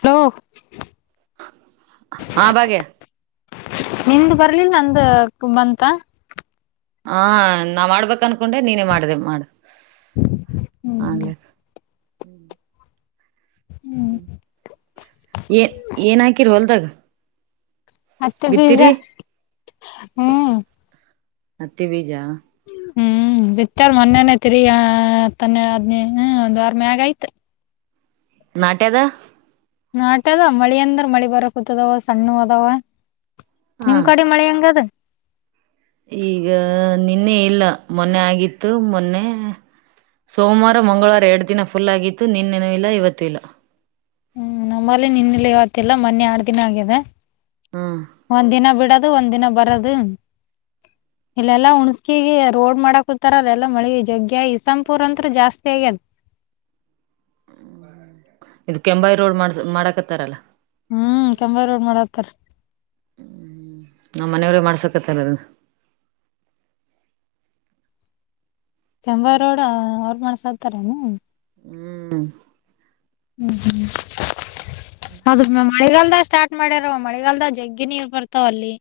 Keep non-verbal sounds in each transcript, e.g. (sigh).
Hello ಹಾ ಭಾಗ್ಯ ನಿ್ದ ಬರ್ಲಿಲ್ಲ ನಂದ ಬಂತ ಹಾ ನಾ ಮಾಡ್ಬೇಕ ಅನ್ಕೊಂಡೆ ನೀನೇ ಮಾಡ್ದ ಮಾಡ ಹ್ಮ್ ಆಲೆ ಹ್ಮ್ ಏ ಏನ್ ಹಾಕಿರ್ ಹೊಲ್ದಾಗ ಮತ್ತೆ ಪಿಸಾ ಬಿತ್ತಿರಿ ಹ್ಮ್ ಮತ್ತೆ ಬೀಜ ಹ್ಮ್ ಹ್ಮ ಬಿತ್ತಾರ ಮೊನ್ನನೆೇ ತಿರಿ ತನ್ನ ಆದದ್ನಿ ಹ್ಮ ಒಂದ್ ವಾರ ಮಗ ಆಯ್ತ ನಟ್ಯದ ನಾಟ ಅದ ಮಳಿ ಅಂದ್ರ ಮಳಿ ಬರಕೂತದಾವ ಸಣ್ಣ ಅದಾವ ಹ ನಿಮ್ ಕಡೆ ಮಳೆ ಹೆಂಗದ ಈಗ ನಿನ್ನೆ ಇಲ್ಲ ಮೊನ್ನೆ ಆಗಿತ್ತು ಮೊನ್ನೆ ಸೋಮವಾರ ಮಂಗಳವಾರ ಎರಡು ದಿನ ಫುಲ್ ಆಗಿತ್ತು ನಿನ್ನೇನ ಇಲ್ಲ ಇವತ್ತು ಇಲ್ಲ ಹ್ಮ್ ನಮ್ಮಲ್ಲಿ ನಿನ್ನಲಿವತಿಲ್ಲ ಮೊನ್ನೆ ಆರ್ ದಿನ ಆಗಿದೆ ಹ್ಮ್ ಒಂದ್ ದಿನ ಬಿಡ ಅದು ಒಂದ್ಿನ ಬರದು ಇಲ್ಲೆಲ್ಲಾ ಹುಣ್ಸ್ಕಿಗೆ ರೋಡ್ ಮಾಡಕ ಹತಾರ ಅಲ್ಲಲ್ಲಾ ಮಳ ಜಗ್ಗೆ ಸಂಪೂರ್ ಅಂ ಜಾಸ್ತಿ ಆಗ್ಯದ್ ಹ್ಮ ಇದು ಕೆಂಬಾಯಿ ರೋಡ್ ಮಾಡಸ ಮಾಡಕತ್ತಾರಲ್ಲ ಹ್ಮ್ ಕೆಂಬಾವಿ ರೋಡ್ ಮಾಡತ್ತಾರ ಹ್ಮ ನಮ್ಮ್ ಮನೆಯವ್ರೇ ಮಾಡ್ಸಕ್ ಕಥ ಕಂಬ ರೋಡ ಅವ್ರ ಮಾಡ್ಸತಾರ ಏನ. ಹ್ಮ್ ಹ್ಮ ಹ್ಮ ಹೌದು ಮ ಮಾಡಳಗಲ್ ಸ್ಟಾರ್ಟ್ ಮಾಡಿಾರ ಮಳೆಗಾಲದ ಜಗ್ಗಿ ನೀರ್ ಬರ್ತಾವ ಅಲ್ಲಿ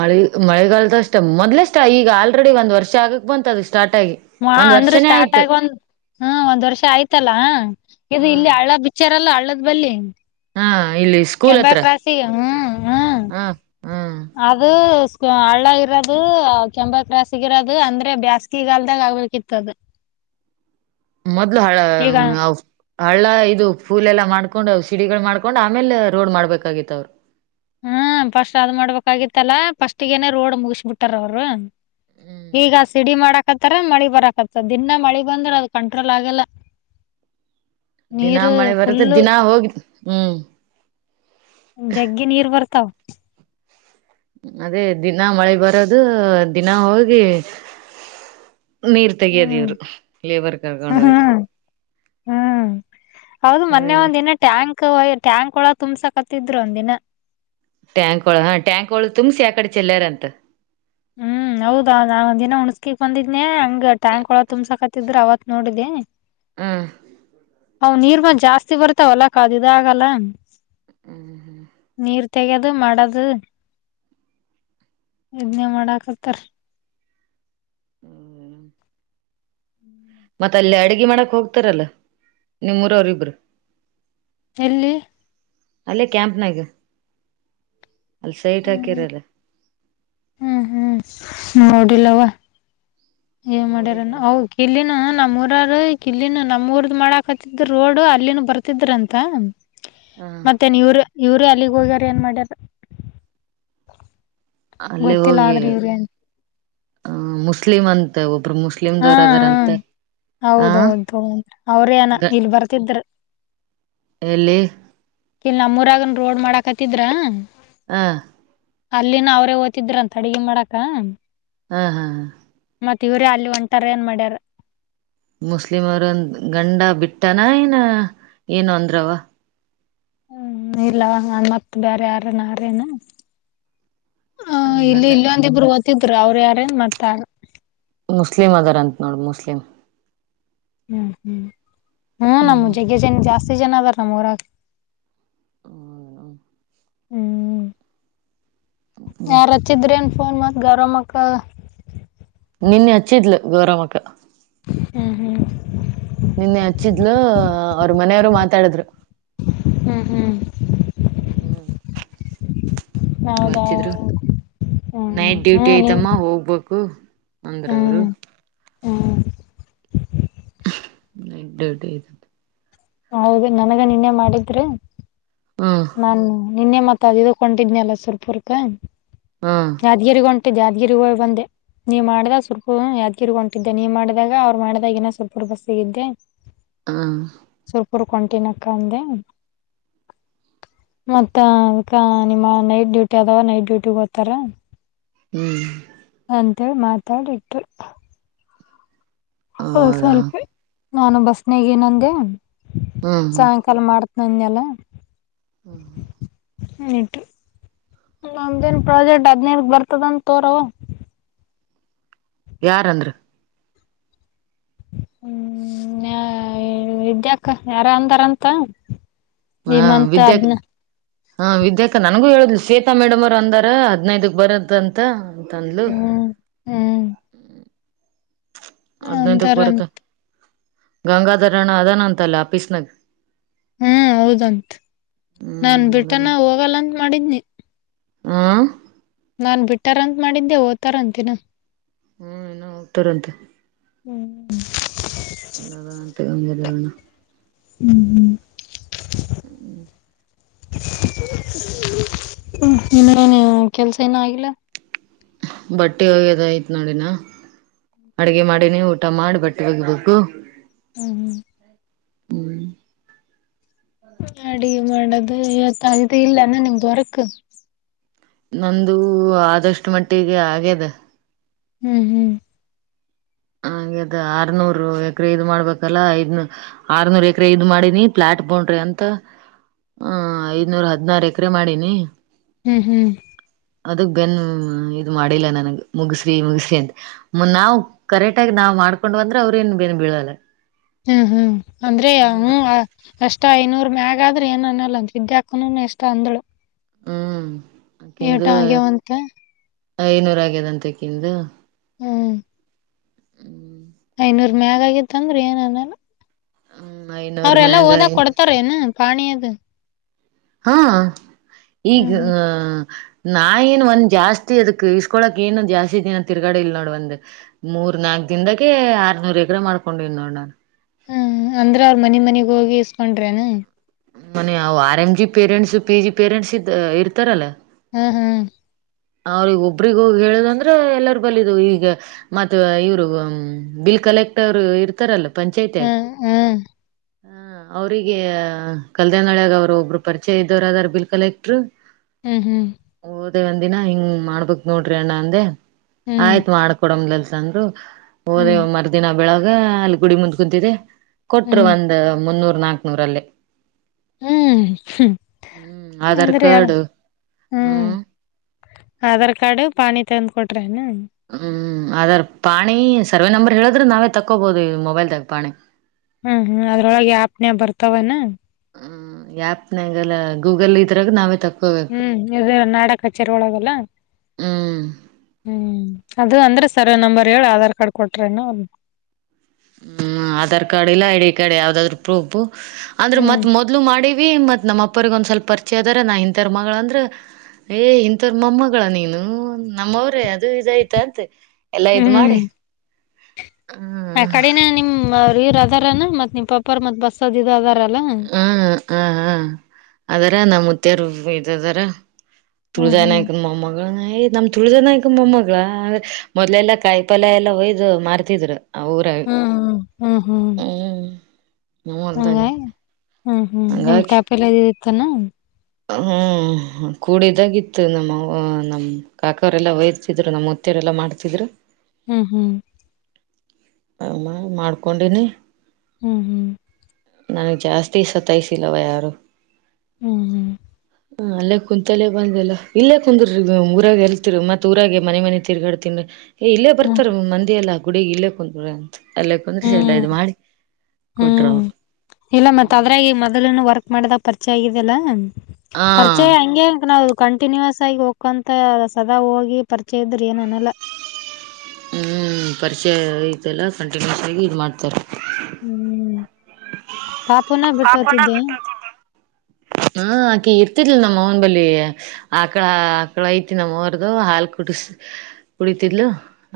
ಮಳೆ ಮಳೆಗಾಲದ ಅಷ್ಟೇ ಮೊದ್ಲಷ್ಟ ಈಗ ಆಲ್ರೆಡಿ ಒಂದ್ ವರ್ಷ ಆಗಕ್ ಬಂತ ಅದಷ್ಟ ಮಾ ಅಂದ್ರೆ ಸ್ಟಾರ್ಟ್ ಆಗ ಒಂದು್ ಹಾ ಒಂದ್ ವರ್ಷ ಆಯ್ತಲ್ಲಾ ಇದು ಹ್ಮ್ ಇಲ್ಲಿ ಹಳ್ಳದ ಬಿಚ್ಚಾರಲ್ಲ ಹಳ್ಳದ ಬಲ್ಲಿಿ ಹಾ ಇಲ್ಲಿ ಸ್ಕೂಲ್ ಕೆಂಬ ಹತ್ರ ಕ್ರಾಾಸಿ ಹ್ಮ್ ಹ್ಮ ಹ ಹ್ಮ್ ಅದು ಹಳ್ಳ ಇರೋದು ಕೆಂಬ ಕ್ಲಸ್ಗ ಇರೋದು ಅಂದ್ರೆ ಬ್ಯಾಸ್ಗಿಗಾಲ್ದಾಗ ಆಗ್ಬೇಕ ಿತ್ತದ ಮೊದ್ಲು ಹಳ ಹಳ್ಳ ಇದು ಫೂಲ್ ಎಲ್ಲ ಮಾಡ್ಕೊಂಡು ಸಿಡಿಗಳು ಮಾಡ್ಕೊಂಡ್ ಆಮೇಲೆ ರೋಡ್ ಮಾಡ್ಬೇಕಾಗಿತ್ತ ಅವರು ಹ್ಮ ಪಫಸ್ಟ್ ಅದ್ ಮಾಡ್ಬೇಕಾಗಿತ್ತಲ್ಲ ಫಸ್ಟ್ಗೇನೆೇ ರೋಡ್ ಮುಗಸ್ಬಿಟ್ಟಾರ ಅವ್ರು ಹ್ಮ್ ಈಗ ಸಿಡಿ ಮಾಡಾಕತ್ತಾರ ಮಳಿ ಬರಕತ್ತ ದಿನಾ ಮಳಿ ಬಂದ್ರೆ ಅದ ಕಂಟ್ರೋಲ್ ಆಗಲ್ಲ (inaudible) ದಿನಾ ನೀರು ಮಳೆ ಬರುತ್ತೆ ಫುಲ್ ದಿನಾ ಹೋಗಿ ಹ್ಮ್ ಜಗ್ಗಿ ನೀರ್ ಬರ್ತಾವ ಅದೇ ದಿನಾ ಮಳೆ ಬರೋದು ದಿನ ಹೋಗಿ ನೀರ್ ತೆಗಿಯೋದ ಹ್ಮ್ ಇವರು ಲೇಬರ್ ಕರ್ಕೊಂಡ ಹೋಗಿ ಹ್ಮ್ ಹ್ಮ್ ಹೌದು ಮೊನೆ ಅದೆಲ್ಲ ಒಂದ ದಿನ ಟ್ಯಾಂಕ್ ಟ್ಯಾಂಕ್ ಒಳ ತುಂಬ್ಸಕತ್ತಿದ್ರರು ಒಂದು ದಿನ ಟ್ಯಾಂಕ್ ಒಳ ಹಾ ಟ್ಯಾಂಕ್ ಒಳ ತುಂಬ್ಸಿ ಯಕಡೆ ಚೆಲ್ಲಯಾರ ಅಂತ ಹ್ಮ್ ಹೌದಾ ನಾ ಒಂದ ದಿನ ಹುಣಸ್ಕಿಕ್ ಬಂದಿದ್ನನೆ ಹಂಗ್ ಟ್ಯಾಂಕ್ ಒಳ ತುಂಬ್ಸಕತ್ತಿದ್ರ ಅವತ್ತ ನೋಡಿದೆ ಹ್ಮ್ ಅವ ನೀರ್ ಮಂದ ಜಾಸ್ತಿ ಬರ್ತಾವ ಹೊಲಕ್ಕ ಅದು ಇದ ಆಗಲ್ಲ ಹ್ಮ್ ನೀರು ತೆಗೆದು ಮಾಡದು ಇದ್ನೇ ಮಾಡಾಕತ್ತಾರ (inaudible) (inaudible) ಮತ್ತ ಅಲ್ಲಿೇ ಅಡಗೆ ಮಾಡಕ್ ಹೋಗ್ತಾರಲ್ಲ ನಿಮ್ಮೂರವ್ರಿಬ್ರು ಎಲ್ಲಿ ಅಲ್ಲೇ ಕ್ಯಾಂಪ್ನಾಗ ಅಲ್ಲಿ ಸೈಟ್ ಹ್ಮ್ ಹಾಕಿರಲ್ಲ ಹ್ಮ್ ಹ್ಮ್ ನೋಡಿಲ್ಲವ ಏ ಮಾಡ್ಯಾರ ನೋಡಿಲ್ಲನ ಅವ ಇಲ್ಲಿನು ನಮ್ಮ್ ಊರರು ಇಲ್ಲಿನ ನಮ್ಮೂಊರ್ದ ಮಾಡಾಕತ್ತಿದ ರೋಡ್ ಅಲ್ಲಿನ ಬರ್ತಿದ್ರಂತ ಹ ಮತ್ತೆ ನೀವ್ರ ಇವ್ರ ಅಲ್ಲಿಗ್ ಹೋಗ್ಯಾರ ಏನ್ ಮಾಡ್ಯಾರ ಅಲ್ಲಿೇ ಗೊತ್ತಿಲ್ಲ ಹೋಗಿ ಆದ್ರ ಇವ್ರ ಏನ್ ಅ ಮುಸ್ಲಿಮ ಅಂತೆ ಅಬ್ ಮುಸ್ಲಿಮದವರು ಅದಾರಂತೆ ಆ ಹೌದೌದು ಅವ್ರೇ ಅನ ಗ ಇಲ್ ಬರ್ತಿದ್ರ ಎಲ್ಲಿ ಇಲ್ಲಿ ನಮ್ಮೂರಗನ್ ರೋಡ್ ಮಾಡಾಕತ್ತಿದ್ರ ಹ ಅಲ್ಲಿನ ಅವ್ರೇ ಹೋತಿದ್ರು ಅಂತ ಅಡ್ಗೆ ಮಾಡಾಕ ಹ್ಮ್ ಹ್ಮ್ ಹ ಮತ್ತ ಇವ್ರೇ ಅಲ್ಲಿ ಒಂಟಾರ ಏನ್ ಮಾಡ್ಯಾರ ಮುಸ್ಲಿಮ ಅವ್ರಂದ ಗಂಡ ಬಿಟ್ಟನಾ ಏನ ಏನು ಅಂದ್ರವ ಹ್ಮ್ ಇಲ್ಲ ಮತ್ ಬೇರೆ ಯಾರನ ಯಾರೇನು ಹ ಗಂಡ ಇಲ್ಲಿ ಇಲ್ಲ ಹೋತಿದ್ರು ಅವರು ಯಾರನ್ ಮತಾರ ಮುಸ್ಲಿಮ್ ಅದಾರಂತ ನೋಡು ಮುಸ್ಲಿಂ ಹ್ಮ್ ಹ್ಮ್ ಹ್ಮ್ ನಮ್ಮ ಜಗ್ಜನ್ ಜಾಸ್ತಿ ಜನ ಅದಾರ ನಮ್ಮ ಊರಾಗ ಹ್ಮ್ ಹ್ಮ್ ಯಾರ್ ಹಾಚಿದ್ರೇನ್ ಫೋನ್ ಮತ್ ಗಾರಮಕ್ಕ ನಿನ್ನೆ ಹಚ್ಚಿದ್ಲು ಗೌರಮಕ್ಕ ಹಾ ಹಾ ನಿನ್ನೆ ಹಚ್ಚಿದ್ಲು ಅವ್ರ ಮನೆಯವರು ಮಾತಾಡಿದ್ರು ಹ್ಮ್ ಹ್ಮ್ ಹ್ಮ್ ಅವರು ಹೌದಾ ಹಚ್ಚಿದ್ರು ಹ್ಮ್ ನೈಟ್ ಡ್ಯೂಟಿ ಹ್ಮ್ ನೀನ್ ಐತಮ್ಮ ಹೋಗ್ಬೇಕು ಅಂದ್ರವರು ಹ್ಮ್ ಹ್ಮ್ ನೈಟ್ ಡ್ಯೂಟಿ ಇದೆ ಹೌದು ನನಗ ನಿನ್ನೆ ಮಾಡಿದ್ರೆ ಹ್ಮ ನಾನು ನಿನ್ನೆ ಮತ್ತ ಇದುಕ್ಕೆ ಹೊಂಟಿದಿದ್ನಲ್ಲ ಸುರಪುರ್ಕ ಹಾ ಯಾದ್ಗಿರಿಗ ಹೊಂಟಿದ್ದ್ ಯಾದ್ಗಿರಿ ಹೋಗಿ ಬಂದೆ ನೀವ್ ಮಾಡ್ದಾಗ ಸುರ್ಪು ಯಾದ್ಗಿರಿಗ ಹೊಂಟಿದ್ದೆ ನೀ ಮಾಡಿದಾಗ ಅವ್ ಮಾಡ್ದಾಗ ಇನ್ನ ಸುರ್ಪುರ ಬಸ್ಸಿಗಿದ್ದೆ ಹ ಕರ್ಕೊಂಡಟಿನಕ್ಕಂದೆ ಮತ್ತ ನಿಮ್ಮ ನೈಟ್ ಡ್ಯೂಟಿ ಅದವಾ ನೈಟ್ ಡ್ಯೂಟಿ ಓತಾರ ಹ್ಮ್ ಮಾತಾಡಿಟ್ಟು ಹ ಹೌದಾ ಸ್ವಲ್ಪ ನಾನು ಬಸ್ನಾಗ ಇನೊಂದೆ ಹ್ಮ್ ಸಾಯಂಕಾಲ ಮಾಡ್ತ ನನ್ ಮೇಲೆ ಹ್ಮ ಹ್ಮ ಹ ಇಟ್ರಿ ಒಮ್ದೇನ್ ಪ್ರಾಜೆಕ್ಟ್ ಹದ್ನೈರ್ ಬರ್ತದಂತ ತೋರಾವ ಯಾರಂದ್ರ ಹ್ಮ ಇದ್ಯಾಕ್ಕ ಯಾರ ಅಂದಾರಂತ ಈ ಹ ಮಂತ ವಿದ್ಯಾಕ್ ಅದ್ನ ಹಾ ವಿದ್ಯಾಕ ನನ್ಗೂ ಹೇಳುದ್ ಶತಾ ಮೇಡಮ್ ಅವರ್ ಅಂದಾರ ಹದ್ನೈದಕ್ ಬರದ ಅಂತ ತಂದಲು ಹ್ಮ್ ಹ್ಮ್ ಅದಿನೈಧಕ್ಕೆ ಪರತ ಅಂತಾರಂತ ಗಂಗಾಧರಣ್ಣ ಅದಾನ ಅಂತಲ್ಲ ಆಫೀಸ್ನಾಗ ಹ್ಮ್ ಹೌದಂತ ನಾನ್ ಹ್ಮ್ ಬಿಟನ ಹೋಗಲ್ಲಂತ ಮಾಡಿದನಿ ಹಾ ನಾನ್ ಬಿಟ್ಟಾರಂತ ಮಾಡಿದ್ದೆ ಓ್ತರ ಅಂತಿನ ಹ್ಮ್ ಇನ ಹೋಗ್ತಾರಂತೆ ಹ್ಮ್ ಎಲ್ಲದ ತಗದರಣ ಹ್ಮ್ ಹ್ಮ್ ಹ ಇನ್ನನು ಕೆಲ್ಸ ಏನು ಆಗಿಲ್ಲ ಬಟ್ಟೆ ಹೋಗ್ಯದಯ್ತ್ ನೋಡಿನ ಅಡಗೆ ಮಾಡಿ ನೀವು ಊಟ ಮಾಡಿ ಬಟ್ಟೆ ಒೋಗಿಬೇಕು ಹ್ಮ್ ಹ್ಮ್ ಅಡಿಗೆ ಮಾಡೋದು ಯವತಗಿದೆ ಇಲ್ಲಾನ ನಿಮ್ ಬರಕ್ ನಂದು ಆದಷ್ಟು ಮಟ್ಟಿಗೆ ಆಗ್ಯದ ಹ್ಮ್ ಹ್ಮ್ (inaudible) ಆರ್ನೂರು ಎಕರೆ ಇದ್ ಮಾಡ್ಬೇಕಲ್ಲಾ ಐದನ ಆರ್ನೂರ್ ಎಕರೆ ಇದ್ ಮಾಡಿನಿ ಫ್ಲಾಟ್ ಬೊಂಡ್ರಿ ಅ ಅಂತ ಹ ಐದನೂರ ಹದ್ನಾರು ಎಕರೆ ಮಾಡೀನಿ ಹ್ಮ್ ಹ್ಮ್ ಅದಕ್ ಬೆನ್ ಇದ ಮಾಡಿಲ್ಲ ನನಗ್ ಮುಗಸ್ರಿ ಮುಗಸ್ರಿ ಅಂತ ನಾವು ಕರೆಕ್ಟ್ಗ ನಾವವು ಮಾಡ್ಕೊಂಡು ಬಂದ್ರ ಅವ್ರೇಏನ್ ಬೇನ್ ಬೀಳಲ್ಲ ಹ್ಮ್ ಹ್ಮ್ ಅಂದ್ರೆ ಹ್ಮ್ ಅಷ್ಟ ಐನೂರು ಮ್ಯಾಗ ಆದ್ರೆ ಏನ್ ಅನಲ್ಲ ಅಂತ ವಿದ್ಯಾಕ ಇಷ್ಟ ಅಂದಳು ಹ್ಮ್ ಏಟ ಅಕಿಂದು ಆಗ್ಯವಂತೆ ಐನೂರ ಆಗ್ಯದ ಅಂತ ಕಿಂದು ಹ್ಮ್ ಹ್ಮ್ ಐನೂರ್ ಮ್ಯಾಗ ಆಗಿತ್ತ ಅಂದ್ರರು ಏನನಾರ ಹ್ಮ್ ಐನೂರ್ ಅವ್ರೆಲ್ಲಾ ಓದಕ್ ಮ್ಯಾಗ ಕೊಡ್ತಾರ ಏನು ಪಾಣಿಯದ ಹಾ ಈಗ ಹ್ಮ್ ಹ್ಮ್ ಆ ನಾ ಏನ್ ಒಂದ್ ಜಾಸ್ತಿ ಅದಕ್ ಇಸ್ಕೊಳಕ್ ಏನು ಜಾಸ್ತಿ ಇದ ತಿರುಗಡೆ ಇಲ್ ನೋಡ್ ಒಂದ್ ಮೂರ್ ನಾಕ ದದಾಗೆ ಆರ್ನೂರ್ ಎಕರಾ ಮಾಡ್ಕೊಂಡಿದಿ ನೋಡ್ ನಾನು ಹ ಅಂದ್ರ ಅವರು ಮನ ಮನಿಗ್ ಹೋಗಿ ಇಸ್ಕೊಂಡ್ರೇನಾ ಮನ ಅವ R M G parents P G parents ಇದ ಇರ್ತಾರಲ್ಲಾ ಹ್ಮ್ ಹ್ಮ್ ಅವ್ರಗ ಒಬ್ರಿಗ ಹೋಗಿ ಹೇಳುದಂದ್ರ ಎಲ್ಲಾರ ಬಲಿದ ಈಗ ಮತ್ತ ಇವರು ಬಿ ಕಲೆಕ್ಟರ್ ಅವರು ಇರ್ತಾರಲ್ಲ ಪಂಚಾಯತ್ ಆಗ ಹ್ಮ್ ಹ ಅವ್ರಿಗೆ ಕಲ್ದನಳಾಗ ಅವರು ಒಬ್ಬರು ಪರಿಚಯ ಇದ್ದವರುದಾರ ಬಿಲ್ ಕಲೆಕ್ಟ್ರು ಹ್ಮ್ ಹ್ಮ್ ಒಂದ ದಿನಾ ಹಿಂಗ್ ಮಾಡ್ಬಕ್ ನೋಡ್ರಿ ಅಣ್ಣ ಅಂದೆ ಹ್ಮ್ ಹ್ಮ್ ಆಯ್ತ್ ಮಾಡ್ಕೊಡಮಲ್ಸ ಅಂದ್ರು ಹೋದೆ ಹ್ಮ್ ಮರ್ದಿನ ಬೆಳಗ್ ಅಲ್ಲಿ ಗುಡಿ ಮುಂದ್ ಕುಂತಿದೆ ಕೊಟ್ರು ಹ್ಮ್ ಒಂದ್ ಮುನ್ನೂರು ನಾಲ್ಕುನೂರಲ್ಲೇ ಹ್ಮ್ ಆಧಾರ್ ಅಂದ್ರೆ ಕಾರ್ಡ್ ಹ್ಮ್ ಆಧಾರ್ ಕಾರ್ಡ್ ಪಾನಿ ತಂದ್ ಕೊಟ್ರೆನ್ ಹ್ಮ್ ಅದರ್ ಪಾಣಿ ಸರ್ವೆ ನಂಬರ್ ಹೇಳಿದ್ರೆ ನಾವೇ ತಕ್ಕೋಬಹದು ಈ ಮೊಬೈಲ್ದಾಗ ಪಾಣಿ ಹ್ಮ್ ಹ್ಮ್ ಅದ್ರೊಳಗೆ ಆಪ್ನ ಬರ್ತವನಾ ಹ್ಮ್ ಆಪ್ನಾಗಲ್ಲ ಗೂಗಲ್ ಇದ್ರಾಗ ನಾವೇ ತ ಹ್ಮ್ ಇದು ನಾಡ ಕಚೇರಿ ಒಳಗಲ್ಲ ಹ್ಮ್ ಹ್ಮ್ ಅದು ಅಂದ್ರೆ ಸರ್ವ ನಂಬರ್ ಹೇಳ ಆಧಾರ್ ಕಾರ್ಡ್ ಕೊಟ್ರೇನ ಹ್ಮ್ ಆಧಾರ್ ಕಾರ್ಡ್ ಇಲ್ಲ ಐ ಡಿ ಕಾರ್ಡ್ ಯಾವ್ದಾದ್ರು ಪ್ರೂಫು ಅಂದ್ರೆ ಹ್ಮ್ ಮತ್ ಮೊದ್ಲು ಮಾಡಿ ಮತ್ತು ನಮ್ಮ ಅಪ್ಪ್ರಗೊಂದ್ ಸ್ವಲ್ ಪರಿಚಿ ಆದರೆ ನಾ ಇಂಥರ ಮಗಳಗಳುಂದರೆ ಏ ಇಥವರ್ ಮಮ್ಮಗಳ ನೀನು ನಮ್ಮವ್ರೇ ಇದು ಇದಯ್ತ ಅಂತೆ ಎಲ್ಲಾ ಇದ್ ಮಾಡಿ ಹ ಹ್ಮ್ ಕಡೆನೆ ನಿಮ್ಮ ಇರ್ ಅದಾರ ಮತ್ ನಿಮ್ ಪಪ್ಪಾರ ಮತ್ ಬಸ್ಸದ ಅದಾರ ಹ್ಮ ಹ ಹಾ ಅದಾರ ನುತ್ತಿಯಾರ ಇದದಾರ ಹ್ಮ್ ತುಳಿನ ಹ್ಮ್ ಆಯತ್ ಮ ಮಗಳನ ನಮ್ ತುಳಿದನ ಆಯತು ಮೊಮ್ಮಗಳ ಮೊದ್ಲೆಲ್ಲ ಕಾಯಿ ಪಲ್ಯ ಎಲ್ಲ ಒಯ್ದು ಮಾರ್ತಿದ್ರು ಅವರಾಗಿ ಹ್ಮ್ ಹ್ಮ್ ಹ್ಮ್ ಹ್ಮ್ ನರ್ದಾಗಿಲ್ಲ ಹಂಗಾಗಿ ಹ್ಮ್ ಹ್ಮ್ ನಿಮ್ ತಾಪ ಎಲ್ಲ ಇದತ್ತಾನ ಹ್ಮ್ ಕೂಡಿದಾಗಿತ್ತು ನಮ್ಮ ನಮ್ಮ್ ಕಾಕಾವರೆೆಲ್ಲಾ ವಯರ್ತಿದ್ರು ನಮ್ಮ ಲ್ಲ ಮಾಡ್ತಿದ್ರರು ಹ್ಮ್ ಹ್ಮ್ ಹ ಮಾಡ್ಕೊಂಡಿನಿ ಹ್ಮ್ ಹ್ಮ್ ನನಗೆ ಜಾಸ್ತಿ ಸತಾಯಸಿಲ್ಲವ ಯಾರು ಹ್ಮ್ ಹ್ಮ್ ಹ ಅಲ್ಲೇ ಕುಂತಲ್ಲೇ ಬಂದಲ್ಲ ಇಲ್ಲೇ ಕುಂದ್ರಿ ಊರಾಗ ಎಲ್ತಿರಿ ಮತ್ಊರಾಗ ಮನೆ ಮನೆ ತಿರ್ಗಾಡ್ತನ್ ಏ ಇಲ್ಲೇ ಹ್ಮ್ ಬರ್ತಾರೆ ಮಂದಿಯೆಲ್ಲ ಗುಡಿಗೆ ಇಲ್ಲೇ ಕುಂದ ಅಲ್ಲ ಕುಂದ್ರಸ ಎಲ್ಲ ಹ್ಮ್ ಇದು ಮಾಡಿ ಕೊಟ್ರು ಹ್ಮ್ ಅವ್ರು ಹ್ಮ್ ಮಾಡಿದಾಗ ಪರಿಚಯ ಆಗಿದೆಲ್ಲ ಹ ಪರಿಚಯ ಹಂಗೆ ಅಂತ ನಾವವು ಕಂಟಿನ್ಯೂಯಸ್ ಆಗಿ ಹೋಗಕಂತ ಸದಾ ಹೋಗಿ ಪರಿಚಯ ಇದ್ರಿ ಏನನಲ್ಲ ಹ ಪರಿಚಯ ಐತೆಲ್ಲ ಕಂಟಿನ್ಯೂಸ್ ಆಗಿ ಇದು ಮಾಡ್ತಾರೆ ಹ್ಮ್ ಪಾಪುನ ಬಿಟ್ಟೋತಿದ್ದೆ ಹಾ ಕೀರ್ತಿ ನಮ್ಮ ಅವನ ಬಳ ಆಕಳ ಆಕಳ ಐತಿ ನಮ್ಮವರದು ಹಾಲ್ ಕುಡ ಕುಡ ದ್ಲು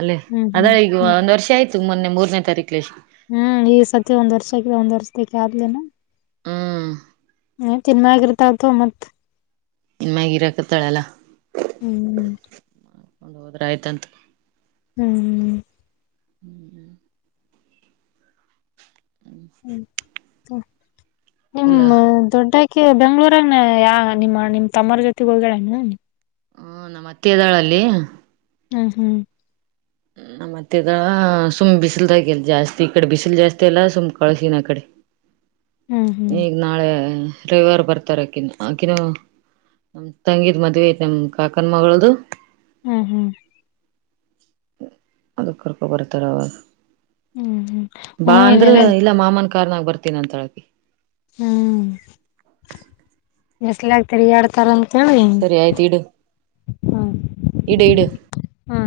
ಅಲ್ಲೇ ಹ್ಮ್ ಹ್ಮ್ ಅದ್ರೆ ಈಗ ಹ್ಮ್ ಒಂದ್ ವರ್ಷ ಆಯ್ತು ಮೊನ್ನೆ ಮೂರನೇ ತಾರೀಕಲೆ ಎಷ್ಟು ಹ್ಮ್ ಈ ಸತಿ ಒಂದ್ ವರ್ಷಕ್ಕ ಒಂದ್ ವರ್ಷದಕ್ಕೆ ಆದ್ಲೇನಾ ಹ ಹ ಚೆನ್ನಾಗಿರ್ತಾವತ್ತು ಮತ್ತ ನಿನ್ಮಾಗಿ ಇರಾಕತ್ತಾಳಲ್ಲಾ ಹ್ಮ್ ಹ್ಮ್ ಅಕೊಂಡು ಹೋದ್ರೆ ಆಯ್ತಂತ ಹ್ಮ್ ಹ್ಮ್ ಹ್ಮ್ ಎಲ್ಲ ನಿಮ್ಮ ದೊಡ್ಡ ಅ ಬೆಂಗ್ಳೂರನ ಯ ನಿಮ್ಮ ನಿಮ್ ತಮ್ಮರ ಜೊತೆಗ್ ಹೋಗಡಣ ಹ್ಮ ನಮ್ಮತ್ತೆ ಇದದಾಳಲ್ಲಿ ಹ್ಮ್ ಹ್ಮ್ ಮತ್ತೆದ ಸುಮ್ಮ್ ಬಿಸಿಲ್ದಾಗಲ್ಲ ಜಾಸ್ತಿ ಈ ಕಡೆ ಬಿಸಿಲು ಜಾಸ್ತಿ ಅಲ್ಲ ಸುಮ್ಮ್ ಕಳಸಿನ ಅ ಕಡೆ ಹ (unintelligible) ಈಗ್ ನಾಳೆ ರವಿವಾರ ಬರ್ತಾರ ಅಕನ್ ಆಕಿನ ನಮ ತಂಗಿದ್ ಮದ್ವೆ ನಮ್ ಕಾಕನ್ ಮಗಳ್ದ ಹ್ಮ್ ಹ್ಮ್ ಅದುಕ್ಕರ್ಕ ಕೊತರಾವ ಹ್ಮ್ ಬಾ ಹ್ಮ್ ಅಂದ್ರ ಇಲ್ಲೆಲ್ಲ ಇಲ್ಲ ಮಾಮನ್ ಕಾರ್ನಾಗ ಬರ್ತೀನಿ ಅಂತ ಹೇಳತಿ ಹ್ಮ್ ಮೆಸ್ಲ್ ಆಗ್ತರಿ ಎಡ್ತಾರಂದ (unintelligible) ಚ ಸರಿ ಆಯ್ತು ಇಡು ಹ್ಮ ಇಡು ಇಡು. (unintelligible)